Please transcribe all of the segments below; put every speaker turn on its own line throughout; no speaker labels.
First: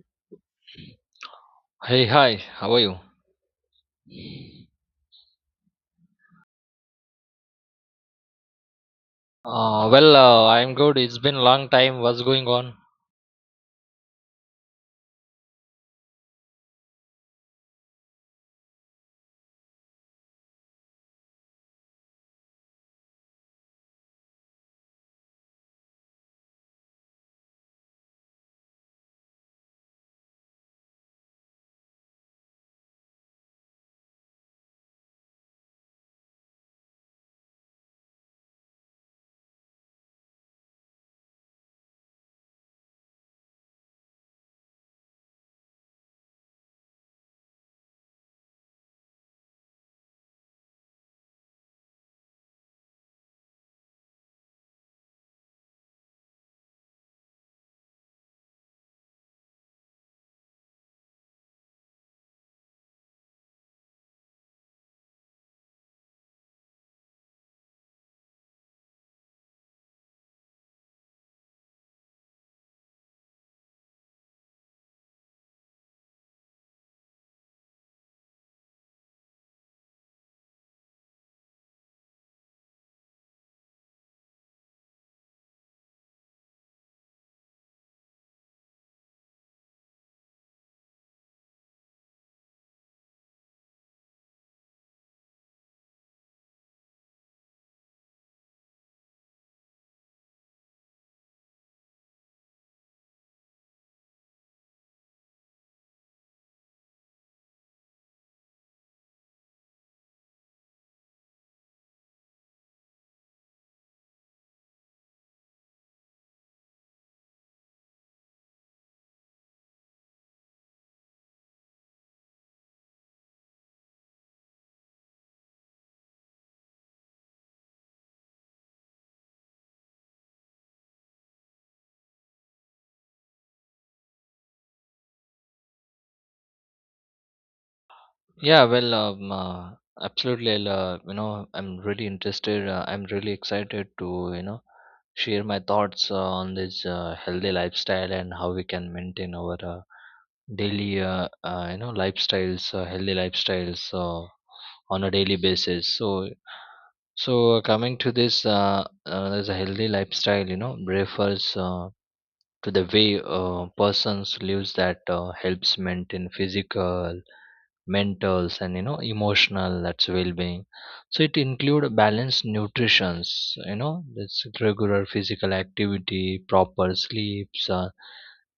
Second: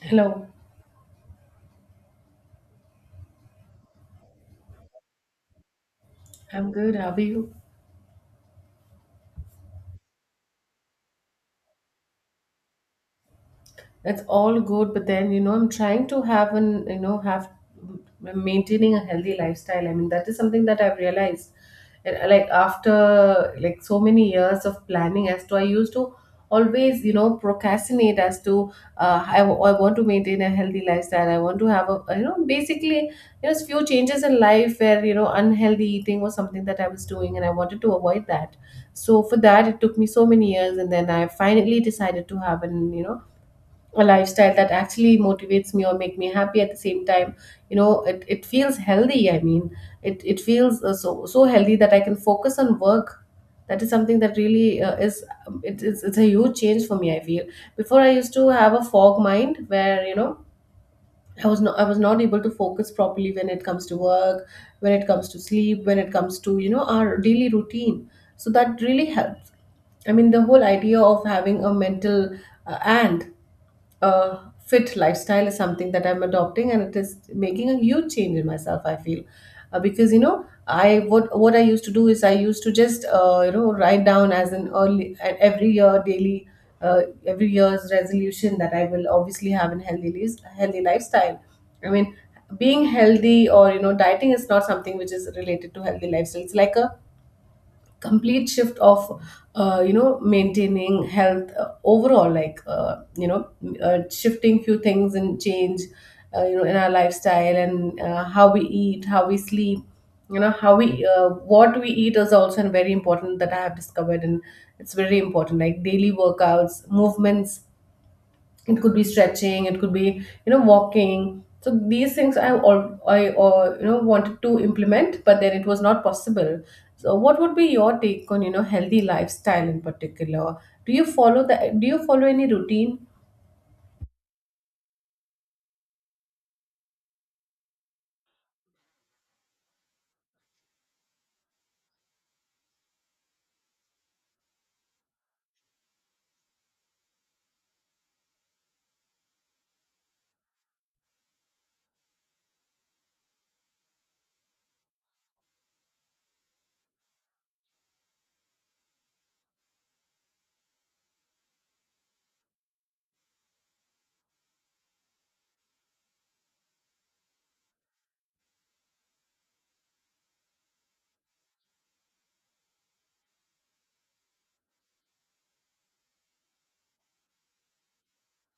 Hello,
Hey, hi, how are you?
I'm good. How are you?
Well, I'm good. It's been a long time. What's going on?
That's all good, but then I'm trying to have an have maintaining a healthy lifestyle. I mean, that is something that I've realized. And like after like so many years of planning as to I used to always procrastinate as to I want to maintain a healthy lifestyle. I want to have a basically there's few changes in life where unhealthy eating was something that I was doing and I wanted to avoid that. So for that it took me so many years and then I finally decided to have an a lifestyle that actually motivates me or make me happy at the same time. It feels healthy, I mean it feels so healthy that I can focus on work. That is something that really is it's a huge change for me, I feel. Before I used to have a fog mind where I was not able to focus properly, when it comes to work, when it comes to sleep, when it comes to our daily routine. So that really helps. I mean, the whole idea of having a mental and uh, fit lifestyle is something that I'm adopting, and it is making a huge change in myself, I feel. Because I, what I used to do is I used to just write down as an early and every year daily every year's resolution that I will obviously have in healthy lives, healthy lifestyle. I mean, being healthy or dieting is not something which is related to healthy lifestyle. It's like a complete shift of maintaining health, overall, like shifting few things and change in our lifestyle, and how we eat, how we sleep, how we, what we eat is also very important that I have discovered. And it's very important, like daily workouts, movements. It could be stretching, it could be walking. So these things I, all I wanted to implement, but then it was not possible. So what would be your take on healthy lifestyle in particular? Do you follow the do you follow any routine?
Yeah, well, absolutely. I'm really interested. I'm really excited to, you know, share my thoughts on this healthy lifestyle and how we can maintain our daily, lifestyles, healthy lifestyles on a daily basis. So coming to this, there's a healthy lifestyle, refers. To the way persons lives that helps maintain physical, mental, and emotional, that's well-being. So it include balanced nutritions, that's regular physical activity, proper sleeps,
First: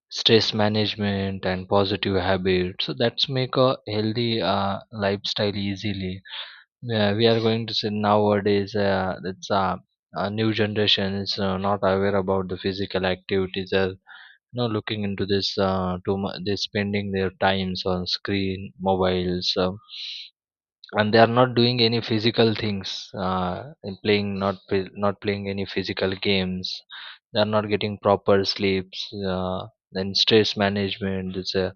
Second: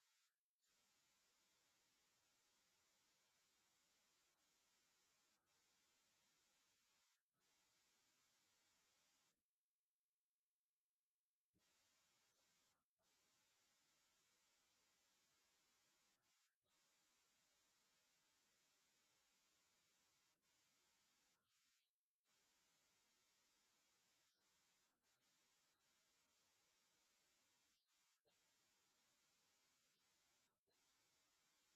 stress management, and positive habits, so that's make a healthy lifestyle easily. Yeah, we are going to say nowadays that's a new generation is not aware about the physical activities, or looking into this too much. They're spending their times on screen mobiles, and they are not doing any physical things, and playing not playing any physical games. They are not getting proper sleeps. uh, then stress management, it's a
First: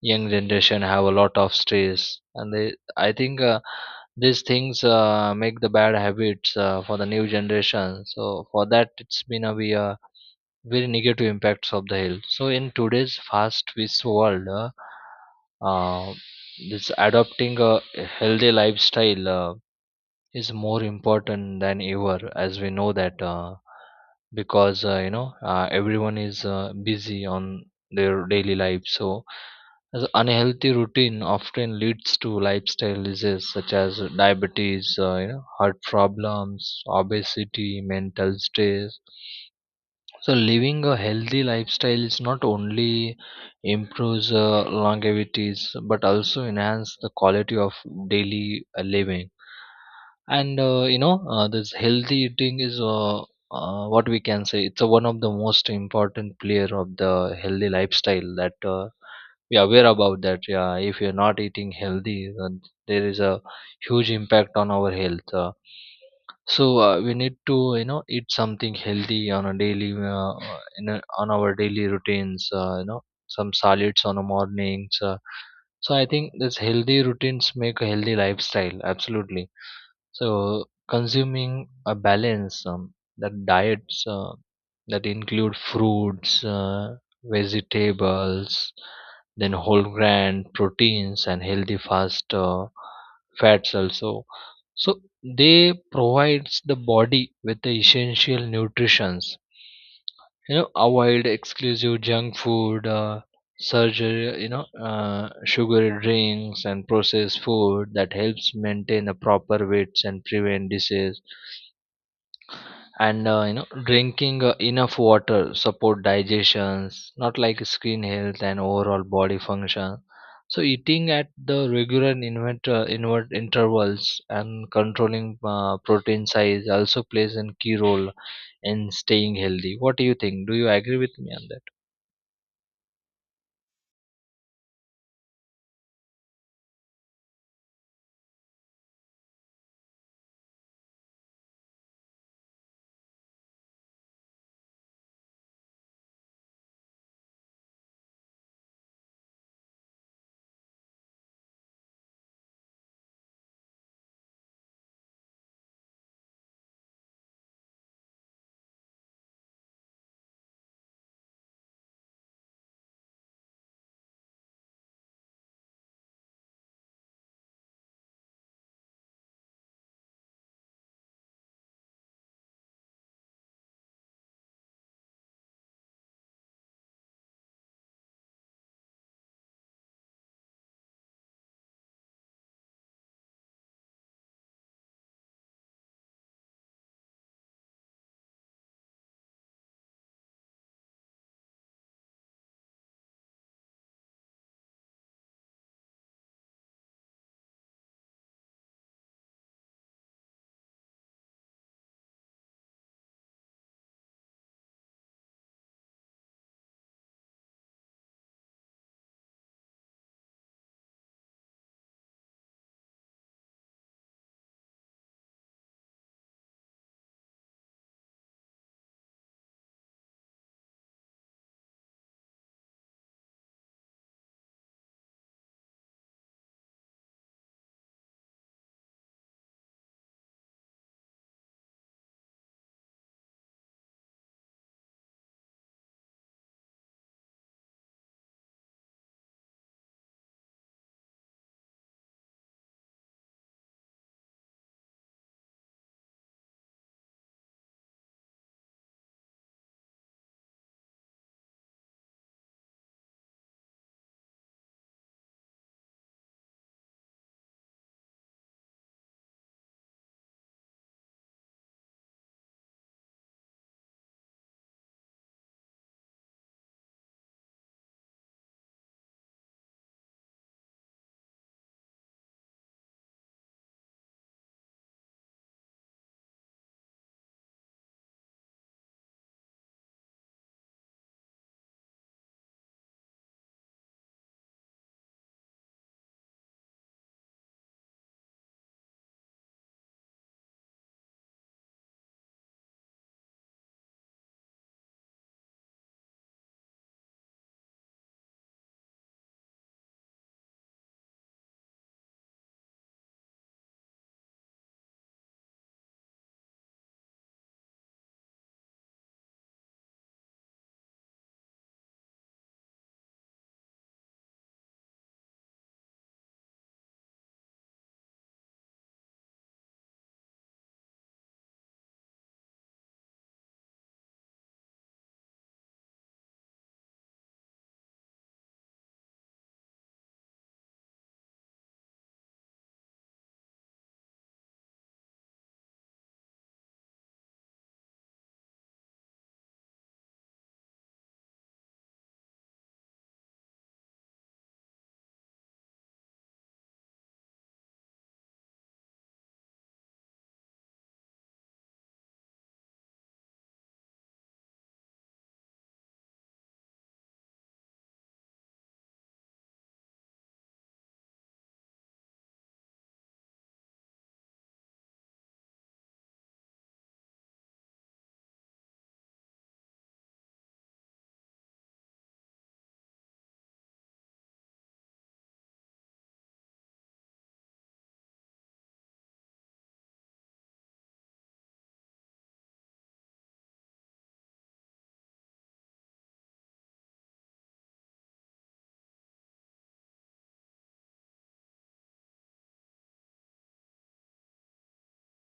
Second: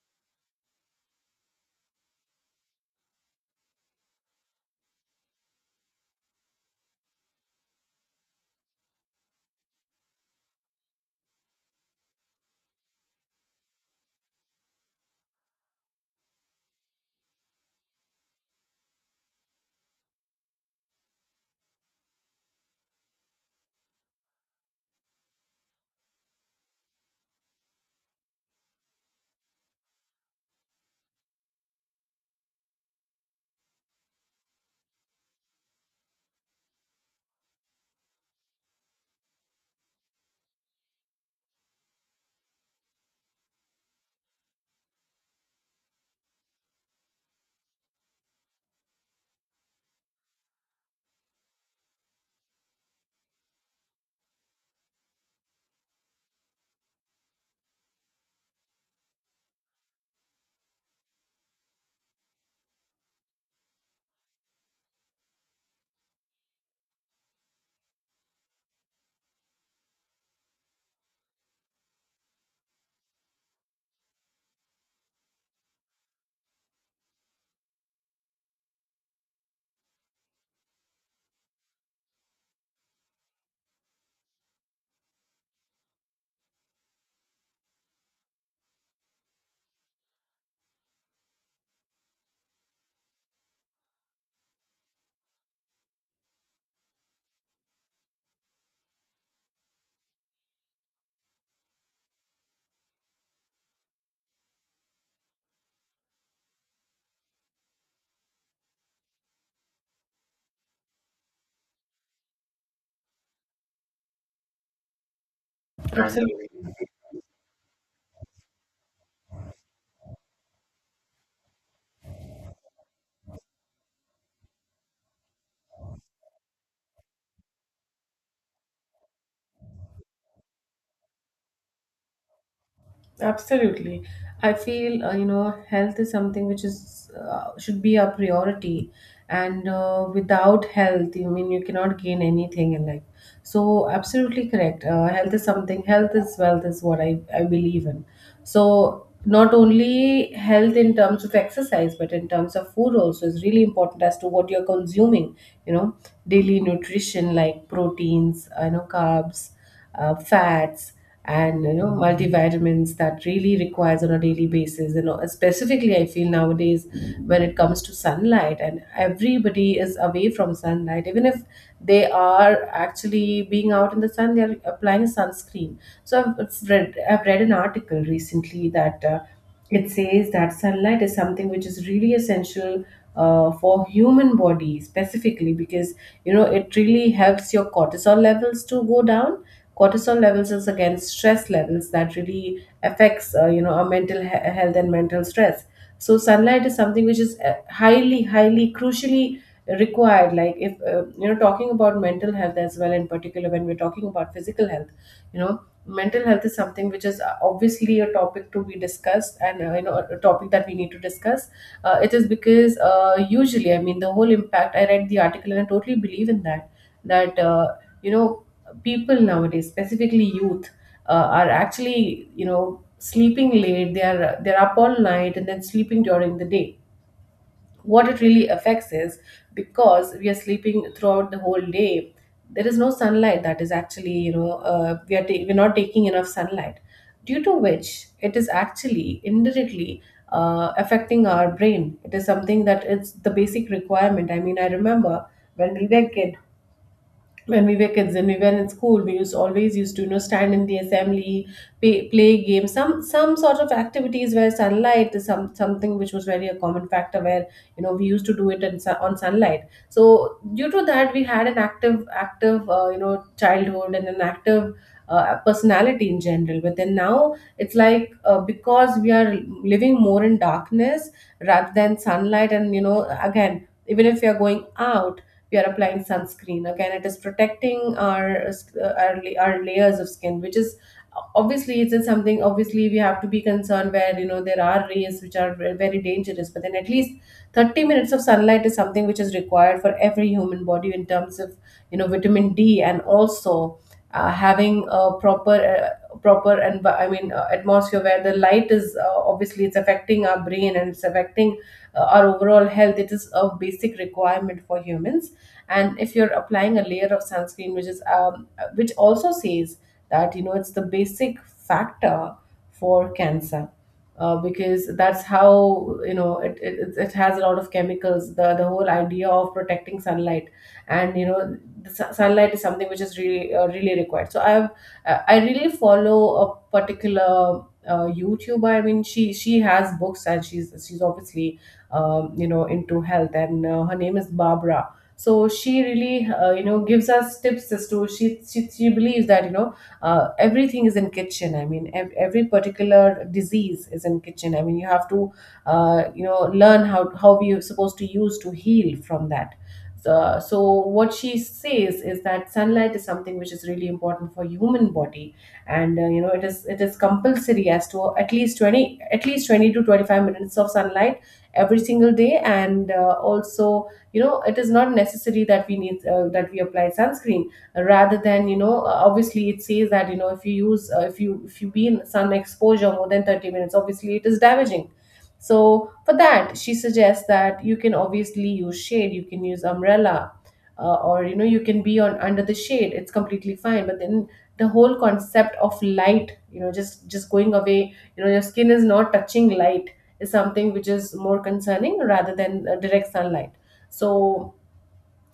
young generation have a lot of stress, and they, I think, these things make the bad habits for the new generation. So for that, it's been a very negative impacts of the health. So in today's fast paced world, uh, this adopting a healthy lifestyle is more important than ever, as we know that. Because everyone is busy on their daily life. So as unhealthy routine often leads to lifestyle diseases such as diabetes, heart problems, obesity, mental stress. So living a healthy lifestyle is not only improves longevities but also enhance the quality of daily living. And this healthy eating is what we can say, it's one of the most important player of the healthy lifestyle that we are aware about that. Yeah, if you're not eating healthy, then there is a huge impact on our health. So we need to eat something healthy on a daily on our daily routines. Some solids on the mornings. So I think this healthy routines make a healthy lifestyle. Absolutely. So consuming a balance, that diets that include fruits, vegetables, then whole grain proteins and healthy fast fats also, so they provides the body with the essential nutritions. Avoid exclusive junk food, surgery, sugary drinks and processed food that helps maintain a proper weights and prevent disease. And drinking enough water support
Absolutely.
digestions, not like skin health and overall body function. So eating at the regular invert intervals, and controlling protein size also plays a key role in staying healthy. What do you think? Do you agree with me on that?
Absolutely. I feel, you know, health is something which is should be a priority, and without health, you mean you cannot gain anything in life. So, absolutely correct. Health is something, health is wealth, is what I believe in. So, not only health in terms of exercise, but in terms of food also is really important as to what you're consuming, you know, daily nutrition like proteins, you know, carbs, fats, and multivitamins that really requires on a daily basis. Specifically I feel, nowadays when it comes to sunlight, and everybody is away from sunlight, even if they are actually being out in the sun they are applying sunscreen. So I've read an article recently that it says that sunlight is something which is really essential for human body, specifically because it really helps your cortisol levels to go down. Cortisol levels is again stress levels that really affects, you know, our health and mental stress. So sunlight is something which is highly highly crucially required. Like if you know, talking about mental health as well, in particular when we're talking about physical health, you know, mental health is something which is obviously a topic to be discussed, and you know, a topic that we need to discuss. It is because usually, I mean, the whole impact, I read the article and I totally believe in that, that you know, people nowadays, specifically youth, are actually, you know, sleeping late. They're up all night and then sleeping during the day. What it really affects is, because we are sleeping throughout the whole day, there is no sunlight that is actually we're not taking enough sunlight, due to which it is actually indirectly affecting our brain. It is something that, it's the basic requirement. I mean, I remember when we were kid when we were kids and we were in school, we used always used to, you know, stand in the assembly, play games, some sort of activities where sunlight is something which was very a common factor, where you know, we used to do it on sunlight. So due to that we had an active you know, childhood, and an active personality in general. But then now it's like, because we are living more in darkness rather than sunlight. And you know, again, even if we are going out we are applying sunscreen. Again, it is protecting our our layers of skin, which is obviously, it's something obviously we have to be concerned, where you know, there are rays which are very dangerous. But then at least 30 minutes of sunlight is something which is required for every human body, in terms of you know, vitamin D. And also having a proper, proper and I mean, atmosphere where the light is, obviously it's affecting our brain, and it's affecting our overall health. It is a basic requirement for humans. And if you're applying a layer of sunscreen, which is which also says that, you know, it's the basic factor for cancer, because that's how you know, it has a lot of chemicals. The whole idea of protecting sunlight, and you know, sunlight is something which is really, really required. So I have, I really follow a particular YouTuber. I mean, she has books, and she's obviously, you know, into health. And her name is Barbara. So she really, you know, gives us tips as to, she believes that everything is in kitchen. I mean, every particular disease is in kitchen, I mean, you have to you know, learn how you're supposed to use to heal from that. So, so what she says is that sunlight is something which is really important for human body. And you know, it is compulsory as to at least 20 at least 20 to 25 minutes of sunlight every single day. And also you know, it is not necessary that we need, that we apply sunscreen, rather than obviously, it says that you know, if you use if you be in sun exposure more than 30 minutes, obviously it is damaging. So for that she suggests that you can obviously use shade, you can use umbrella, or you know, you can be on under the shade, it's completely fine. But then the whole concept of light, you know, just going away, you know, your skin is not touching light, is something which is more concerning rather than direct sunlight. So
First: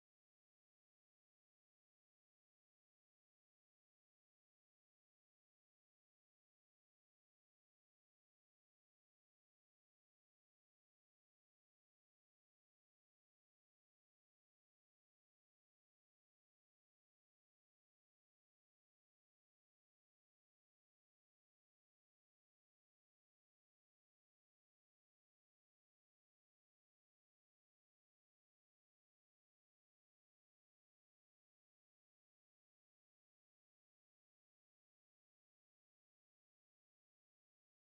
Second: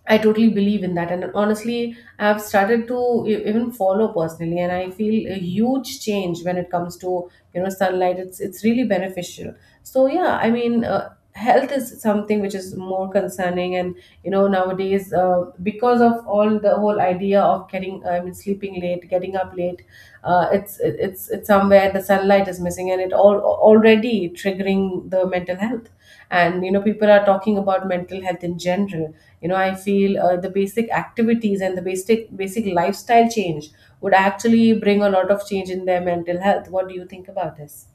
I totally believe in that. And honestly, I've started to even follow personally, and I feel a huge change when it comes to, you know, sunlight. It's really beneficial. So yeah, I mean. Health is something which is more concerning, and you know, nowadays, because of all the whole idea of getting, I mean, sleeping late, getting up late. Uh, it's it's somewhere the sunlight is missing, and it all already triggering the mental health. And you know, people are talking about mental health in general. You know, I feel the basic activities and the basic lifestyle change would actually bring a lot of change in their mental health. What do you think about this?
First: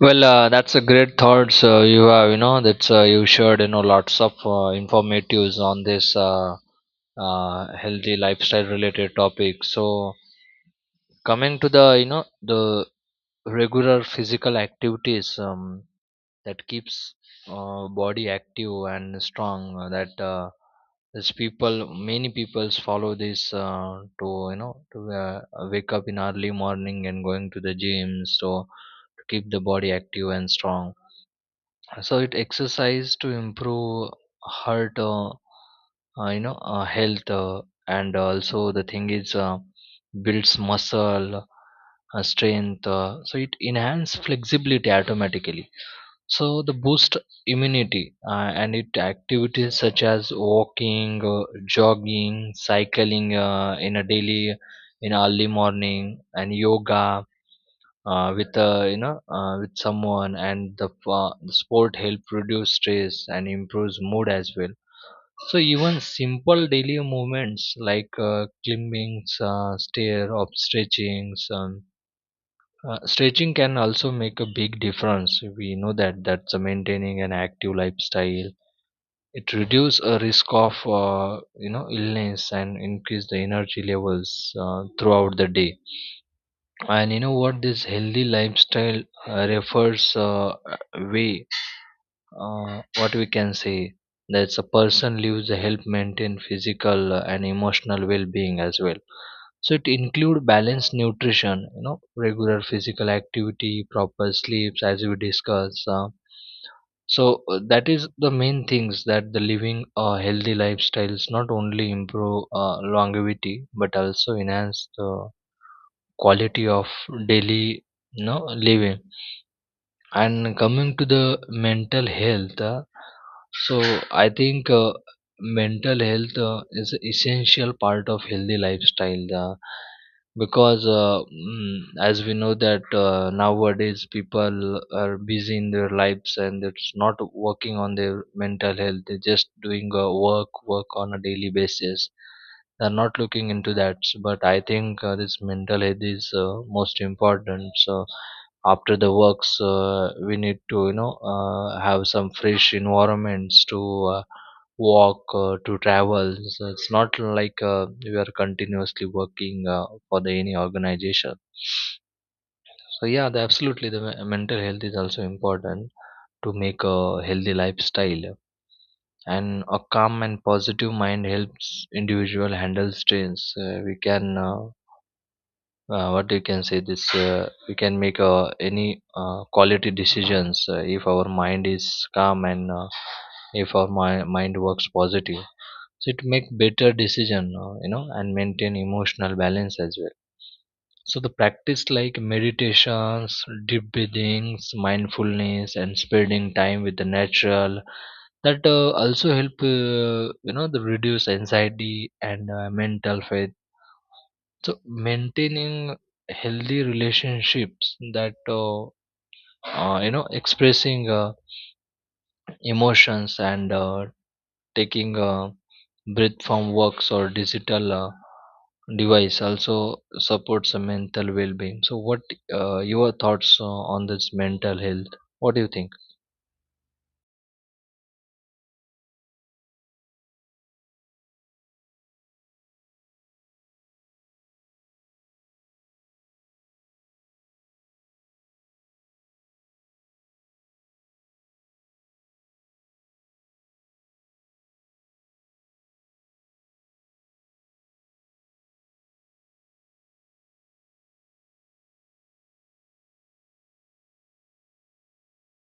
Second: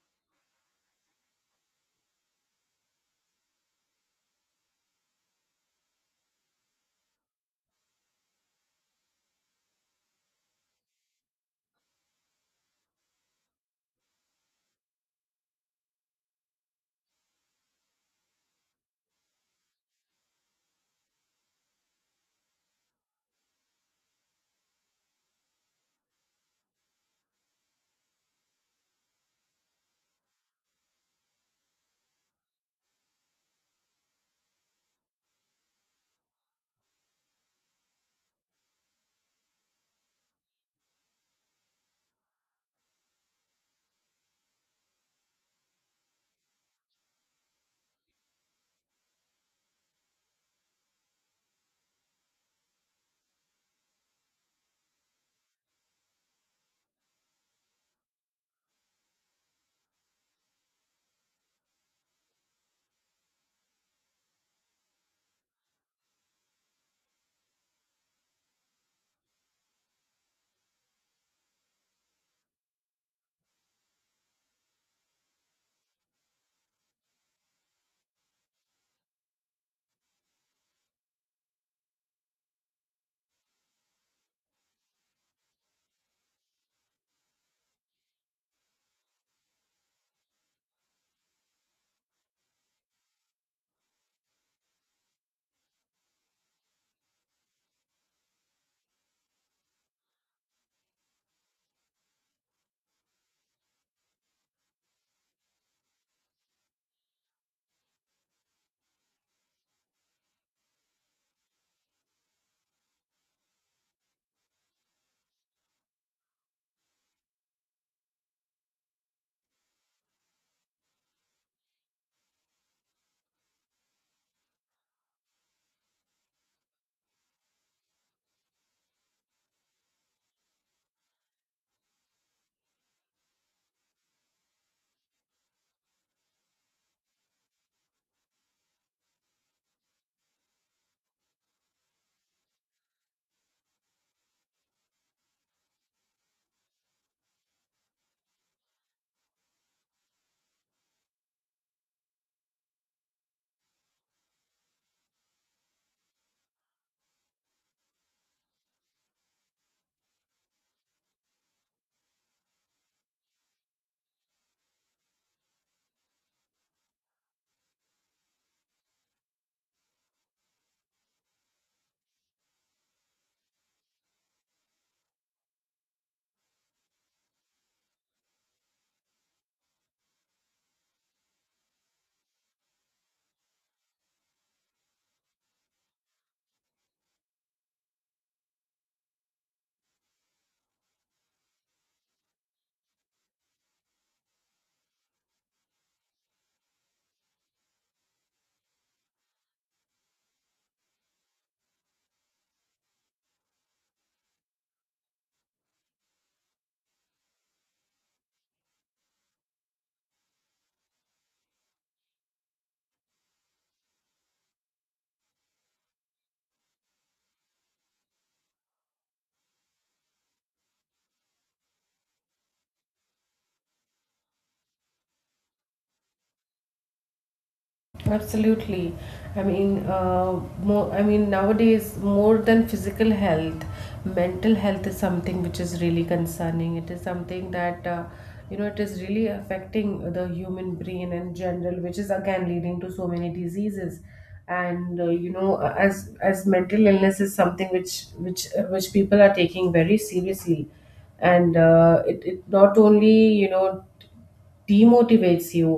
Well, that's a great thoughts you have, that's you shared, lots of informatives on this healthy lifestyle related topic. So coming to the you know the regular physical activities, that keeps body active and strong. That is people many peoples follow this to wake up in early morning and going to the gym, so to keep the body active and strong. So it exercise to improve heart health. And also the thing is builds muscle strength, so it enhance flexibility automatically. So the boost immunity. Uh, and it activities such as walking, jogging, cycling, in a daily, in early morning, and yoga, with you know with someone, and the sport help reduce stress and improves mood as well. So even simple daily movements like climbing stair up, stretching can also make a big difference. We know that that's maintaining an active lifestyle. It reduces a risk of illness and increase the energy levels throughout the day. And you know what, this healthy lifestyle refers way, what we can say, that's a person lives to help maintain physical and emotional well-being as well. So it include balanced nutrition, regular physical activity, proper sleeps, as we discuss. So that is the main things that the living a healthy lifestyles not only improve longevity but also enhance the quality of daily, living. And coming to the mental health, so I think mental health is an essential part of healthy lifestyle. Because as we know that nowadays people are busy in their lives and it's not working on their mental health. They're just doing work on a daily basis. They're not looking into that. But I think this mental health is most important. So after the works, we need to have some fresh environments to uh, walk, to travel. So it's not like we are continuously working for the any organization. So yeah, absolutely the mental health is also important to make a healthy lifestyle. And a calm and positive mind helps individual handle stress. We can what you can say, this we can make any quality decisions if our mind is calm, and if our mind works positive. So it make better decision, and maintain emotional balance as well. So the practice like meditations, deep breathings, mindfulness, and spending time with the natural, that also help the reduce anxiety and mental fatigue. So maintaining healthy relationships, that expressing emotions, and taking a breath from works or digital device also supports a mental well-being. So what your thoughts on this mental health? What do you think?
Absolutely. I mean, more, I mean, nowadays, more than physical health, mental health is something which is really concerning. It is something that, you know, it is really affecting the human brain in general, which is again leading to so many diseases. And you know, as mental illness is something which people are taking very seriously, and it not only demotivates you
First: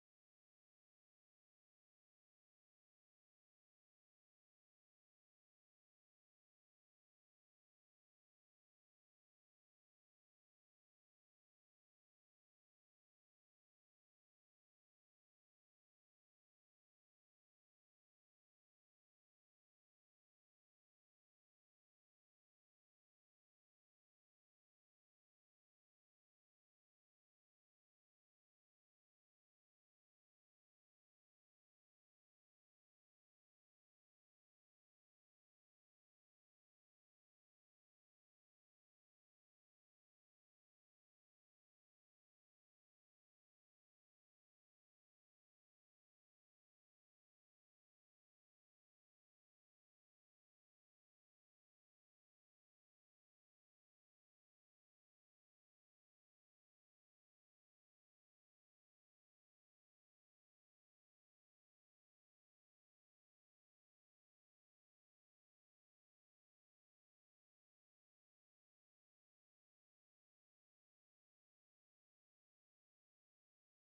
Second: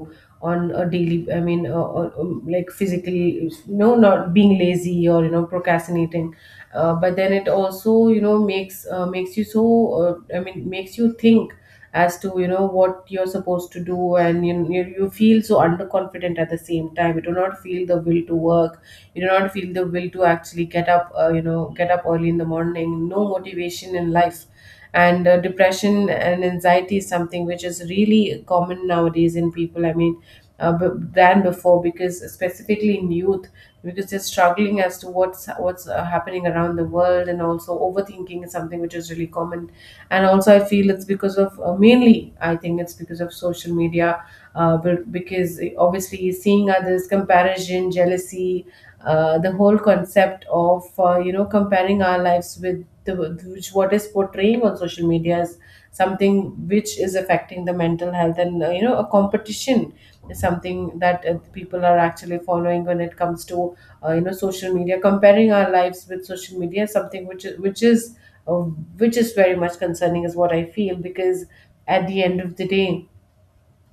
on a daily, I mean, like physically, no, not being lazy or, you know, procrastinating, but then it also, you know, makes you so, I mean makes you think as to, you know, what you're supposed to do, and you feel so underconfident. At the same time, you do not feel the will to work, you do not feel the will to actually get up, you know, get up early in the morning. No motivation in life. And depression and anxiety is something which is really common nowadays in people, I mean, than before, because specifically in youth, because they're struggling as to what's happening around the world. And also overthinking is something which is really common. And also I feel it's because of, mainly I think it's because of social media, but because obviously seeing others, comparison, jealousy, the whole concept of, you know, comparing our lives with the which what is portraying on social media, is something which is affecting the mental health. And you know, a competition is something that people are actually following when it comes to, you know, social media. Comparing our lives with social media is something which is uh, which is very much concerning, is what I feel. Because at the end of the day,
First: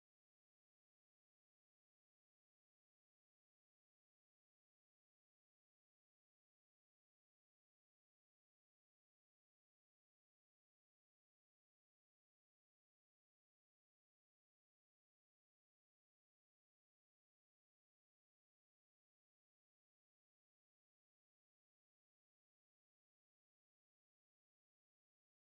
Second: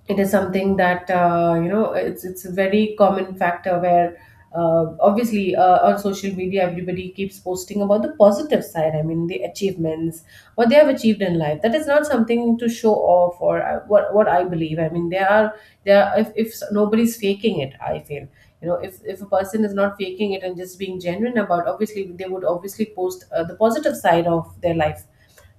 it is something that, you know, it's a very common factor where obviously on social media, everybody keeps posting about the positive side, I mean the achievements, what they have achieved in life. That is not something to show off, or what I believe. I mean, there are, if nobody's faking it, I feel, you know, if a person is not faking it and just being genuine about, obviously they would obviously post the positive side of their life.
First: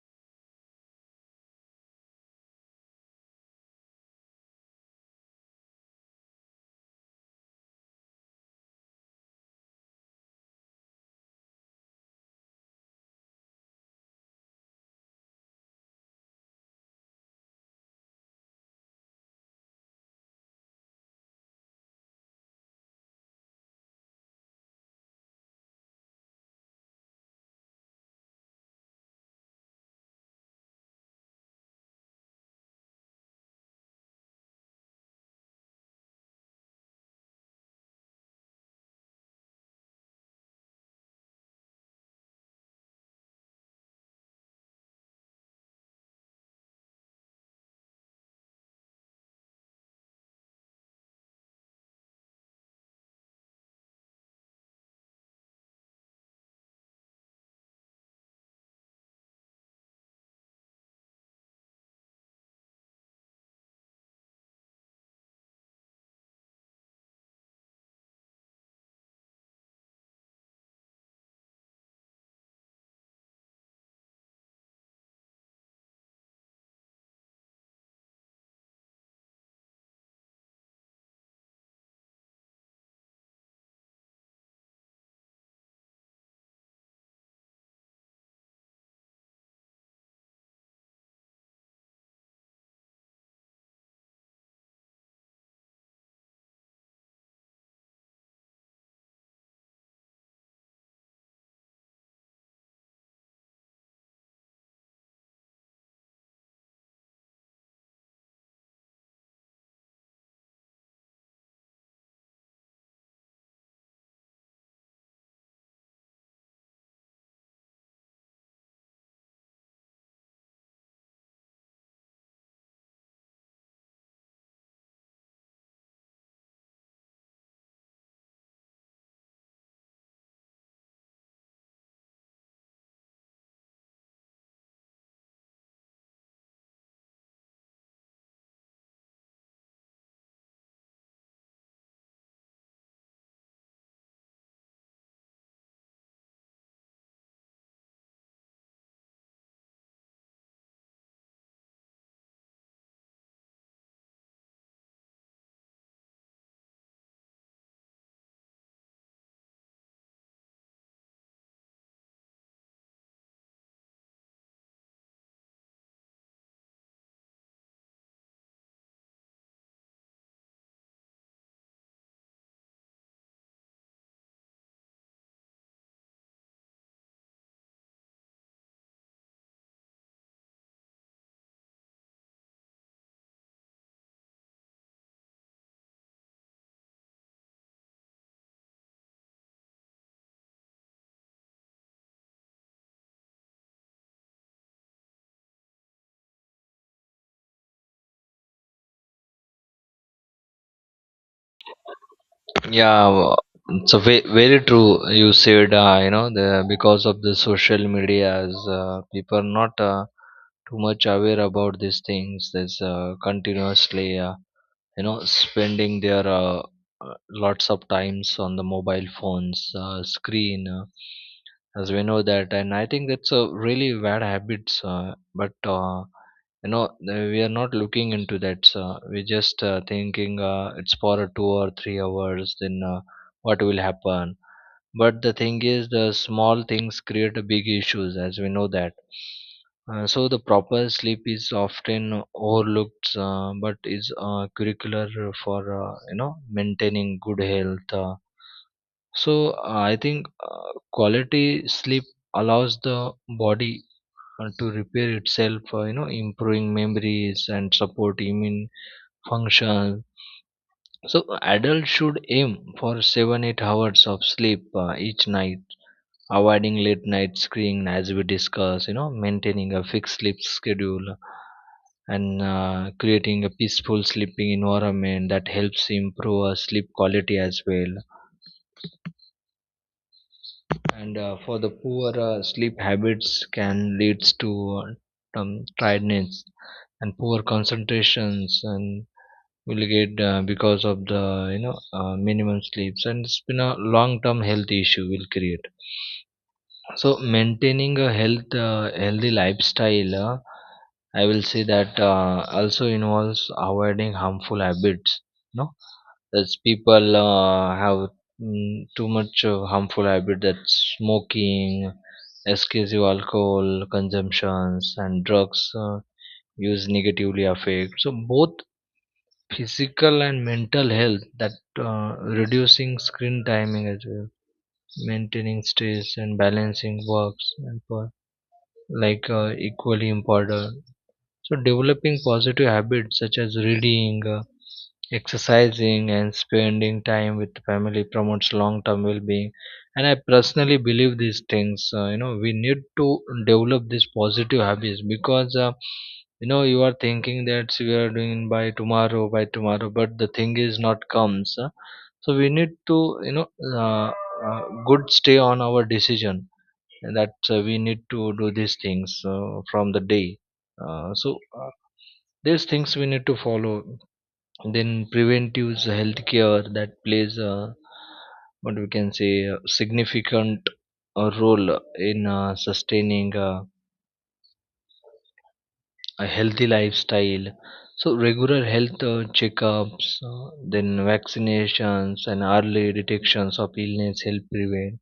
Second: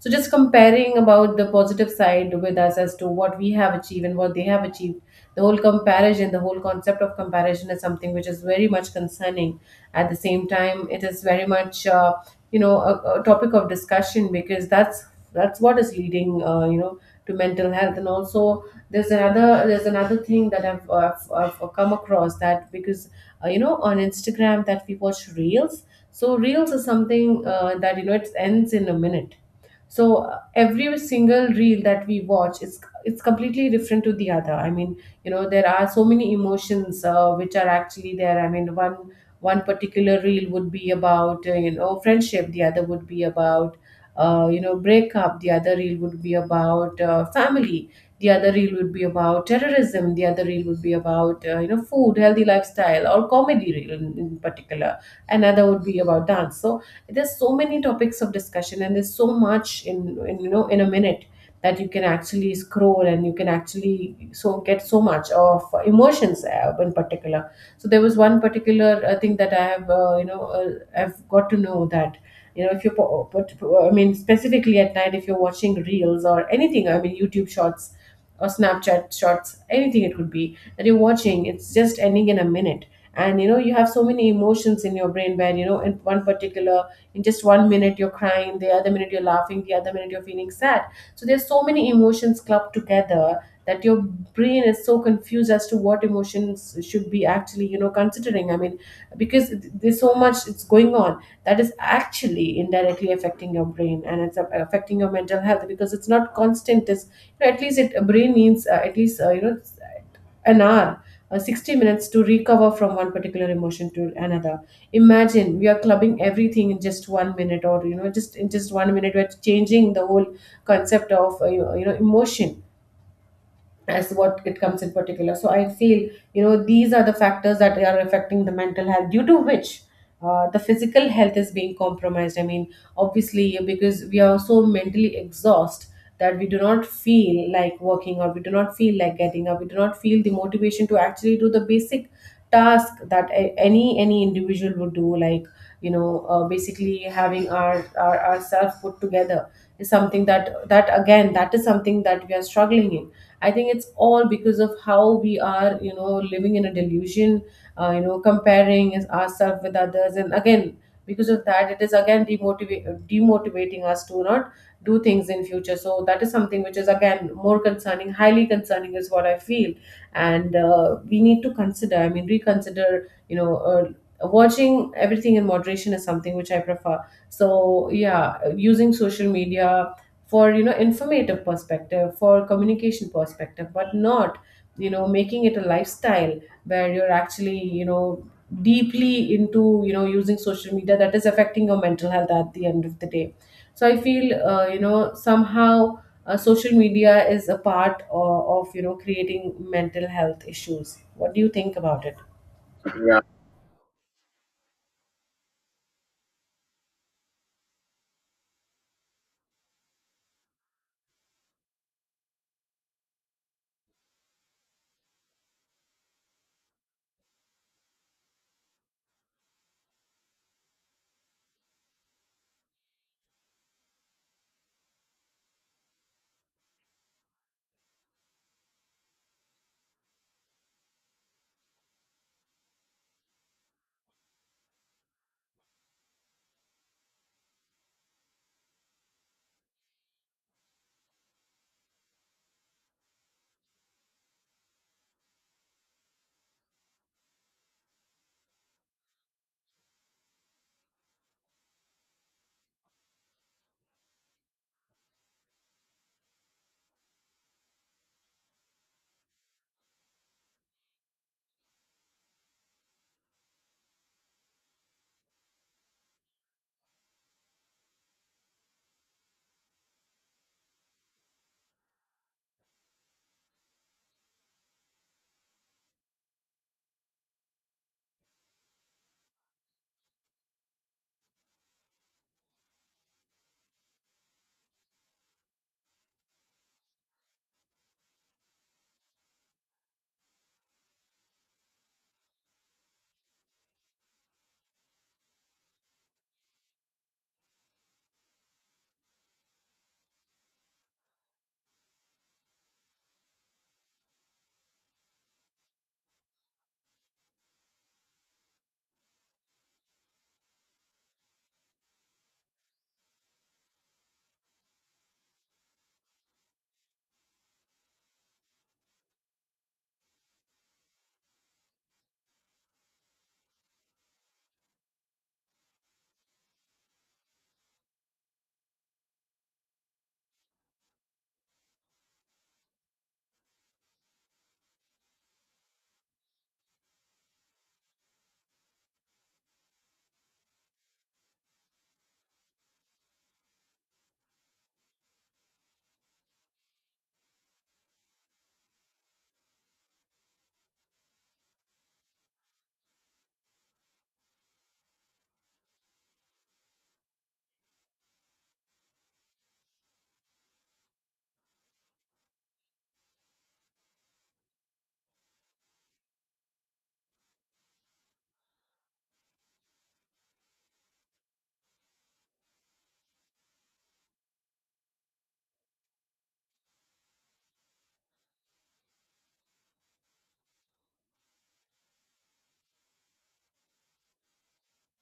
So just comparing about the positive side with us as to what we have achieved and what they have achieved, the whole comparison, the whole concept of comparison is something which is very much concerning. At the same time, it is very much, you know, a topic of discussion, because that's what is leading, you know, to mental health. And also there's another thing that I've come across. That because, you know, on Instagram that we watch reels. So reels is something, that you know it ends in a minute. So every single reel that we watch, it's completely different to the other. I mean, you know, there are so many emotions which are actually there. I mean, one particular reel would be about, you know, friendship. The other would be about, you know, breakup. The other reel would be about, family. The other reel would be about terrorism. The other reel would be about, you know, food, healthy lifestyle, or comedy reel, in particular. Another would be about dance. So there's so many topics of discussion, and there's so much in, you know, in a minute, that you can actually scroll, and you can actually so get so much of emotions in particular. So there was one particular thing that I have, I've got to know that, you know, if you're po- but I mean specifically at night, if you're watching reels or anything, I mean YouTube shorts or Snapchat shorts, anything it could be that you're watching, it's just ending in a minute. And you know, you have so many emotions in your brain, where, you know, in one particular, in just 1 minute you're crying, the other minute you're laughing, the other minute you're feeling sad. So there's so many emotions clubbed together, that your brain is so confused as to what emotions should be actually, you know, considering. I mean, because there's so much it's going on, that is actually indirectly affecting your brain, and affecting your mental health, because it's not constant. Is, you know, at least it a brain needs, at least, you know, an hour, 60 minutes, to recover from one particular emotion to another. Imagine we are clubbing everything in just 1 minute, or, you know, just in just 1 minute we're changing the whole concept of, you you know, emotion as what it comes in particular. So I feel, you know, these are the factors that are affecting the mental health, due to which the physical health is being compromised. I mean, obviously because we are so mentally exhausted, that we do not feel like working, or we do not feel like getting up. We do not feel the motivation to actually do the basic task that any individual would do, like, you know, basically having our ourselves put together, is something that that again that is something that we are struggling in. I think it's all because of how we are, you know, living in a delusion, you know, ourselves with others. And again, because of that, it is again demotivating us to not do things in future. So that is something which is again more concerning, highly concerning, is what I feel. And we need to consider, I mean, reconsider, you know, watching everything in moderation is something which I prefer. So yeah, using social media for, you know, informative perspective, for communication perspective, but not, you know, making it a lifestyle where you're actually, you know, deeply into, you know, using social media, that is affecting your mental health at the end of the day. So I feel, you know, somehow, social media is a part, of, you know, creating mental health issues. What do you think about it?
Yeah, it's a very true. You said, the because of the social media, as people are not too much aware about these things. There's continuously spending their lots of times on the mobile phones screen, as we know that. And I think it's a really bad habits, but we are not looking into that. So we just thinking it's for a 2 or 3 hours, then what will happen. But the thing is, the small things create a big issues, as we know that. So the proper sleep is often overlooked, but is curricular for maintaining good health. So I think quality sleep allows the body to repair itself. Improving memories and support immune function. So adults should aim for 7-8 hours of sleep each night, avoiding late night screen, as we discussed, maintaining a fixed sleep schedule, and creating a peaceful sleeping environment that helps improve our sleep quality as well. And for the poor sleep habits can leads to tiredness and poor concentrations, and will get because of the minimum sleeps, and it's been a long term health issue will create. So maintaining a healthy lifestyle, I will say that also involves avoiding harmful habits. No, that's people have too much harmful habit, that's smoking, excessive alcohol consumptions, and drugs use negatively affect. So both physical and mental health, that reducing screen timing as well, maintaining stress and balancing works and like equally important. So developing positive habits such as reading, exercising, and spending time with family promotes long-term well-being. And I personally believe these things. We need to develop these positive habits, because you are thinking that we are doing by tomorrow, but the thing is not comes. So we need to uh, uh, good stay on our decision that we need to do these things from the day. So these things we need to follow. Then preventive healthcare, that plays what we can say, a significant role in sustaining a healthy lifestyle. So regular health checkups, then vaccinations and early detections of illness help prevent.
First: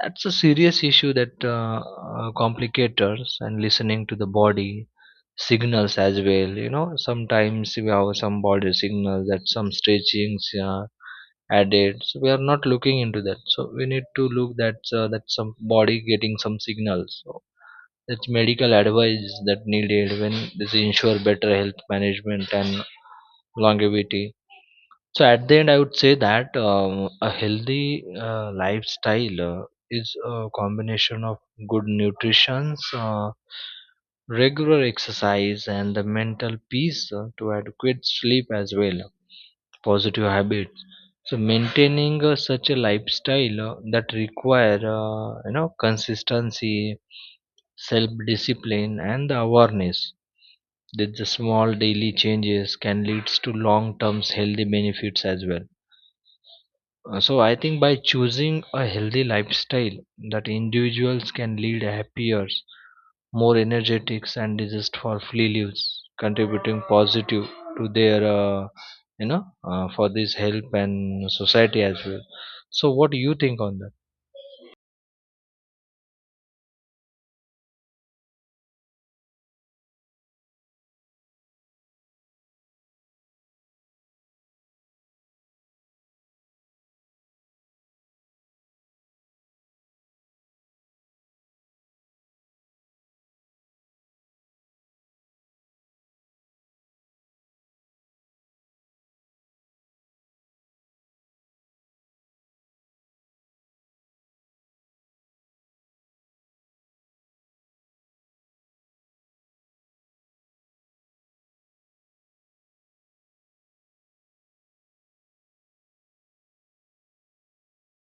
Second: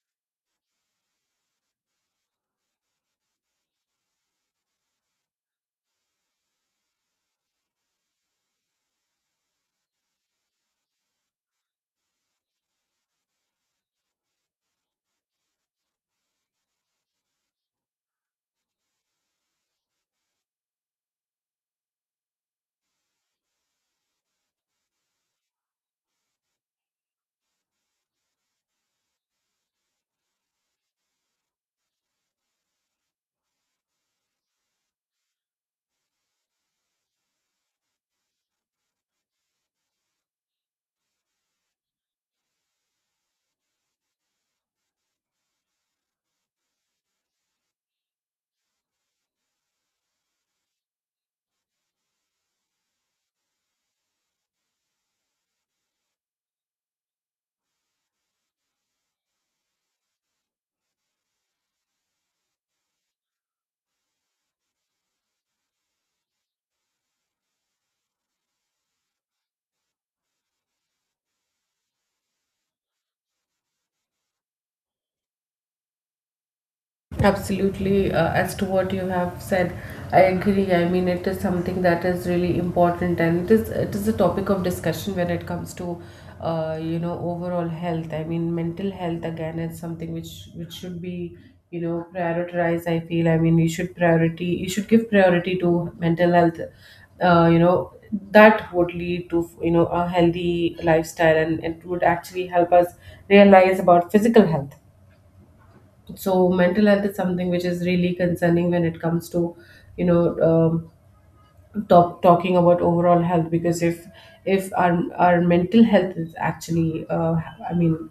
That's a serious issue that complicators, and listening to the body signals as well. You know, sometimes we have some body signals that some stretchings added. So we are not looking into that. So we need to look that that some body getting some signals. So that's medical advice that needed when this ensure better health management and longevity. So at the end, I would say that, a healthy lifestyle is a combination of good nutrition, regular exercise, and the mental peace to adequate sleep as well. Positive habits. So maintaining such a lifestyle that require consistency, self-discipline, and the awareness that the small daily changes can lead to long-term healthy benefits as well. So I think, by choosing a healthy lifestyle, that individuals can lead happier, more energetic and disease for free lives, contributing positive to their for this help and society as well. So what do you think on that?
Absolutely, as to what you have said, I agree. I mean, it is something that is really important, and it is a topic of discussion when it comes to, you know, overall health. I mean, mental health again is something which should be, you know, prioritized, I feel. I mean, you should give priority to mental health. You know, that would lead to, you know, a healthy lifestyle, and it would actually help us realize about physical health. So mental health is something which is really concerning when it comes to, you know, um, talking about overall health. Because if our mental health is actually, I mean,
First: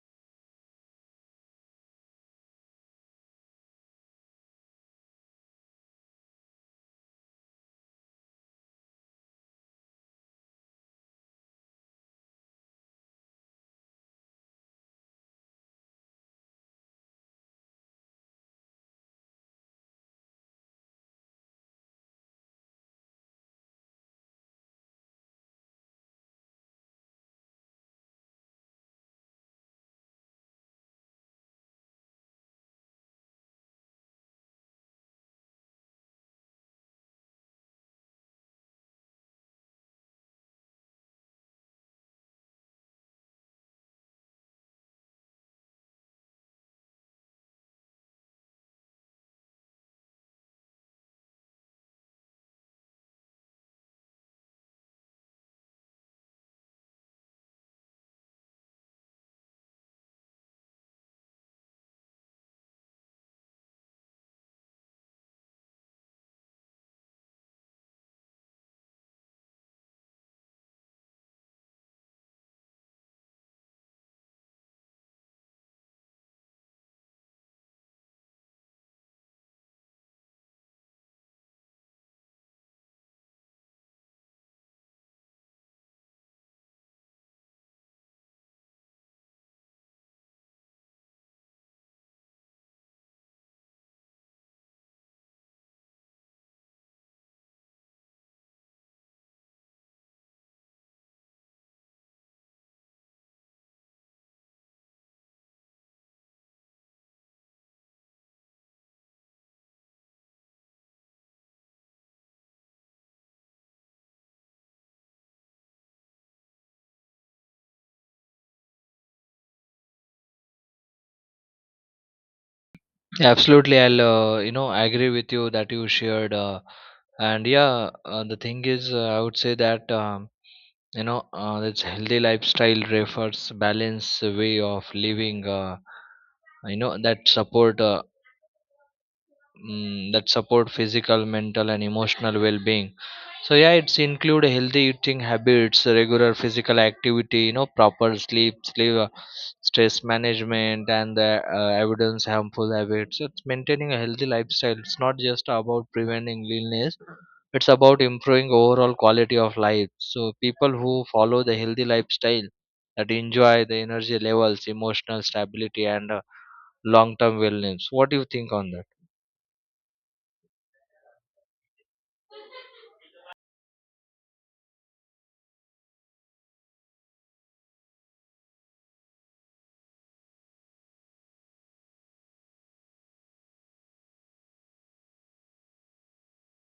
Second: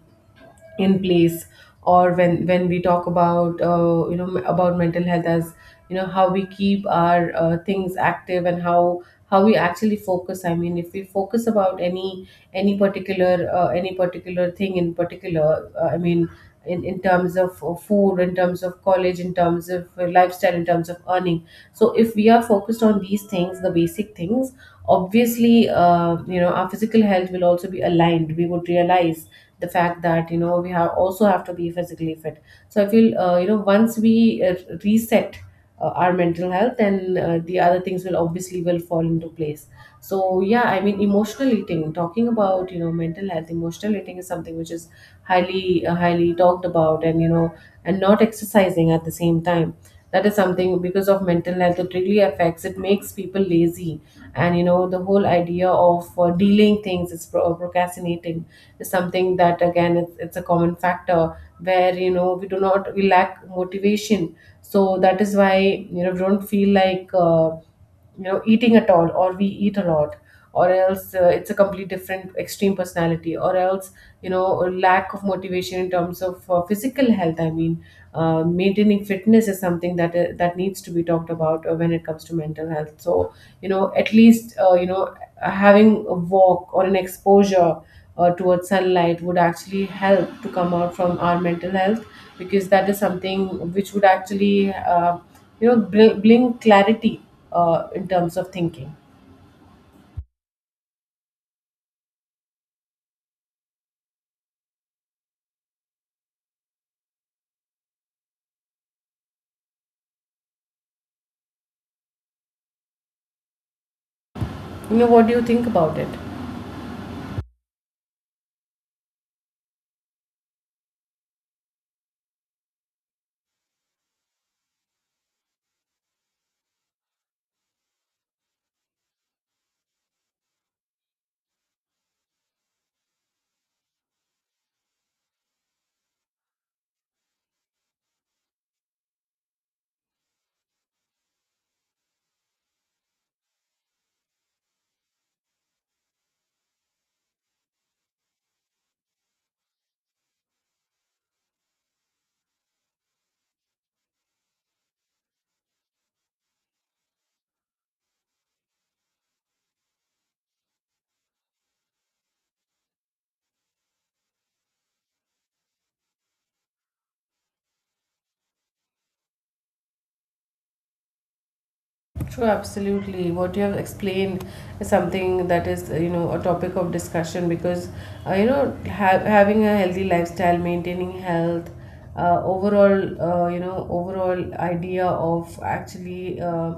in place, or when we talk about, you know, about mental health, as, you know, how we keep our, things active, and how we actually focus, I mean, if we focus about any particular, thing in particular, I mean in terms of, food, in terms of college, in terms of, lifestyle, in terms of earning. So if we are focused on these things, the basic things, obviously, you know, our physical health will also be aligned, we would realize the fact that, you know, we have also have to be physically fit. So I feel, you know, once we uh, reset our mental health, then the other things will obviously will fall into place. So yeah, I mean, emotional eating, talking about, you know, mental health, emotional eating is something which is highly talked about. And you know, and not exercising at the same time, that is something, because of mental health, it really affects, it makes people lazy. And you know, the whole idea of, dealing things is procrastinating is something that, again, it's a common factor where, you know, we do not we lack motivation. So that is why, you know, we don't feel like, you know, eating at all, or we eat a lot. Or else, it's a complete different extreme personality, or else, you know, a lack of motivation in terms of, physical health. I mean, maintaining fitness is something that, that needs to be talked about, when it comes to mental health. So, you know, at least, you know, having a walk or an exposure towards sunlight would actually help to come out from our mental health. Because that is something which would actually, you know, bring clarity in terms of thinking. You know, what do you think about it?
Yeah, absolutely, I'll agree with you that you shared, and yeah, the thing is, I would say that. This healthy lifestyle refers balance way of living, you know that support uh, that support physical, mental, and emotional well-being. So yeah, it's include healthy eating habits, regular physical activity, proper sleep, stress management, and the evidence harmful habits. So it's maintaining a healthy lifestyle, it's not just about preventing illness, it's about improving overall quality of life. So people who follow the healthy lifestyle, that enjoy the energy levels, emotional stability, and long term wellness. What do you think on that?
True, absolutely, what you have explained is something that is, you know, a topic of discussion. Because, you know, having a healthy lifestyle, maintaining health, overall, you know, overall idea of actually,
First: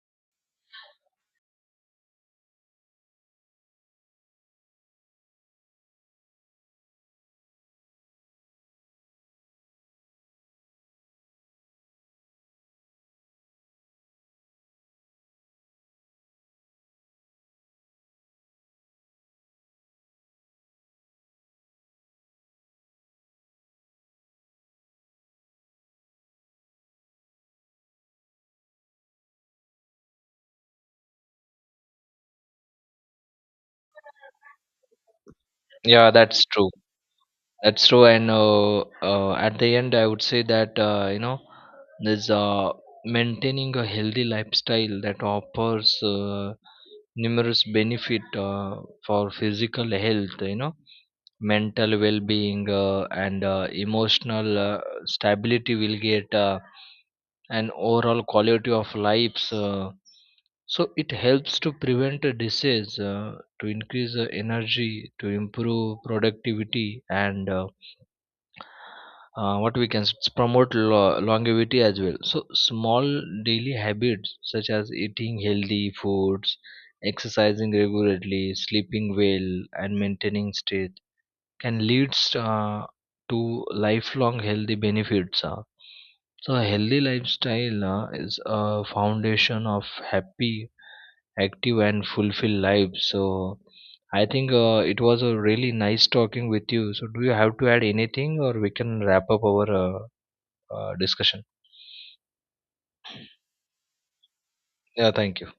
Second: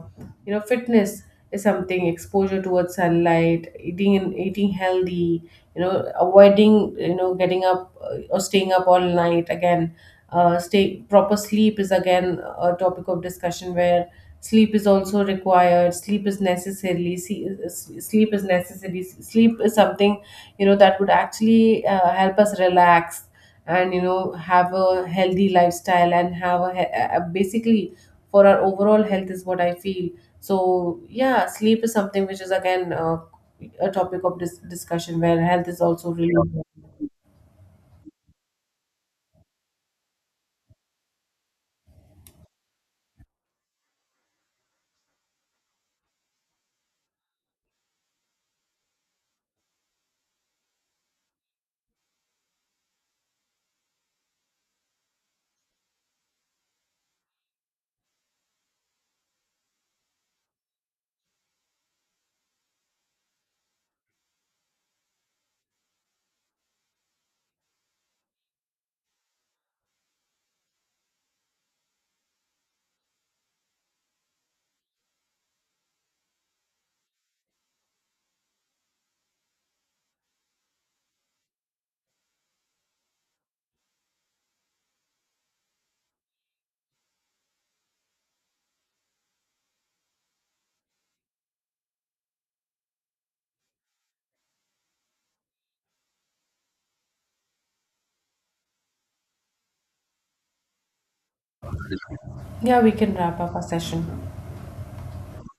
you know, fitness, something, exposure towards sunlight, eating and eating healthy, you know, avoiding, you know, getting up or staying up all night. Again, stay proper sleep is again a topic of discussion, where sleep is also required. Sleep is necessarily, see, s- sleep is necessary. Sleep is something, you know, that would actually, help us relax, and, you know, have a healthy lifestyle, and have basically for our overall health, is what I feel. So yeah, sleep is something which is again, a topic of discussion, where health is
Yeah,
also
that's
really.
true. That's true. And at the end, I would say that, you know, there's maintaining a healthy lifestyle that offers numerous benefit for physical health. Mental well-being and emotional stability will get. And overall quality of lives, so it helps to prevent a disease, to increase energy, to improve productivity, and what we can promote longevity as well. So small daily habits, such as eating healthy foods, exercising regularly, sleeping well, and maintaining strength can lead to lifelong healthy benefits. So a healthy lifestyle is a foundation of happy, active, and fulfilled life. So I think it was a really nice talking with you. So do you have to add anything, or we can wrap up our discussion?
Yeah, we can wrap up our session.
Yeah, thank you.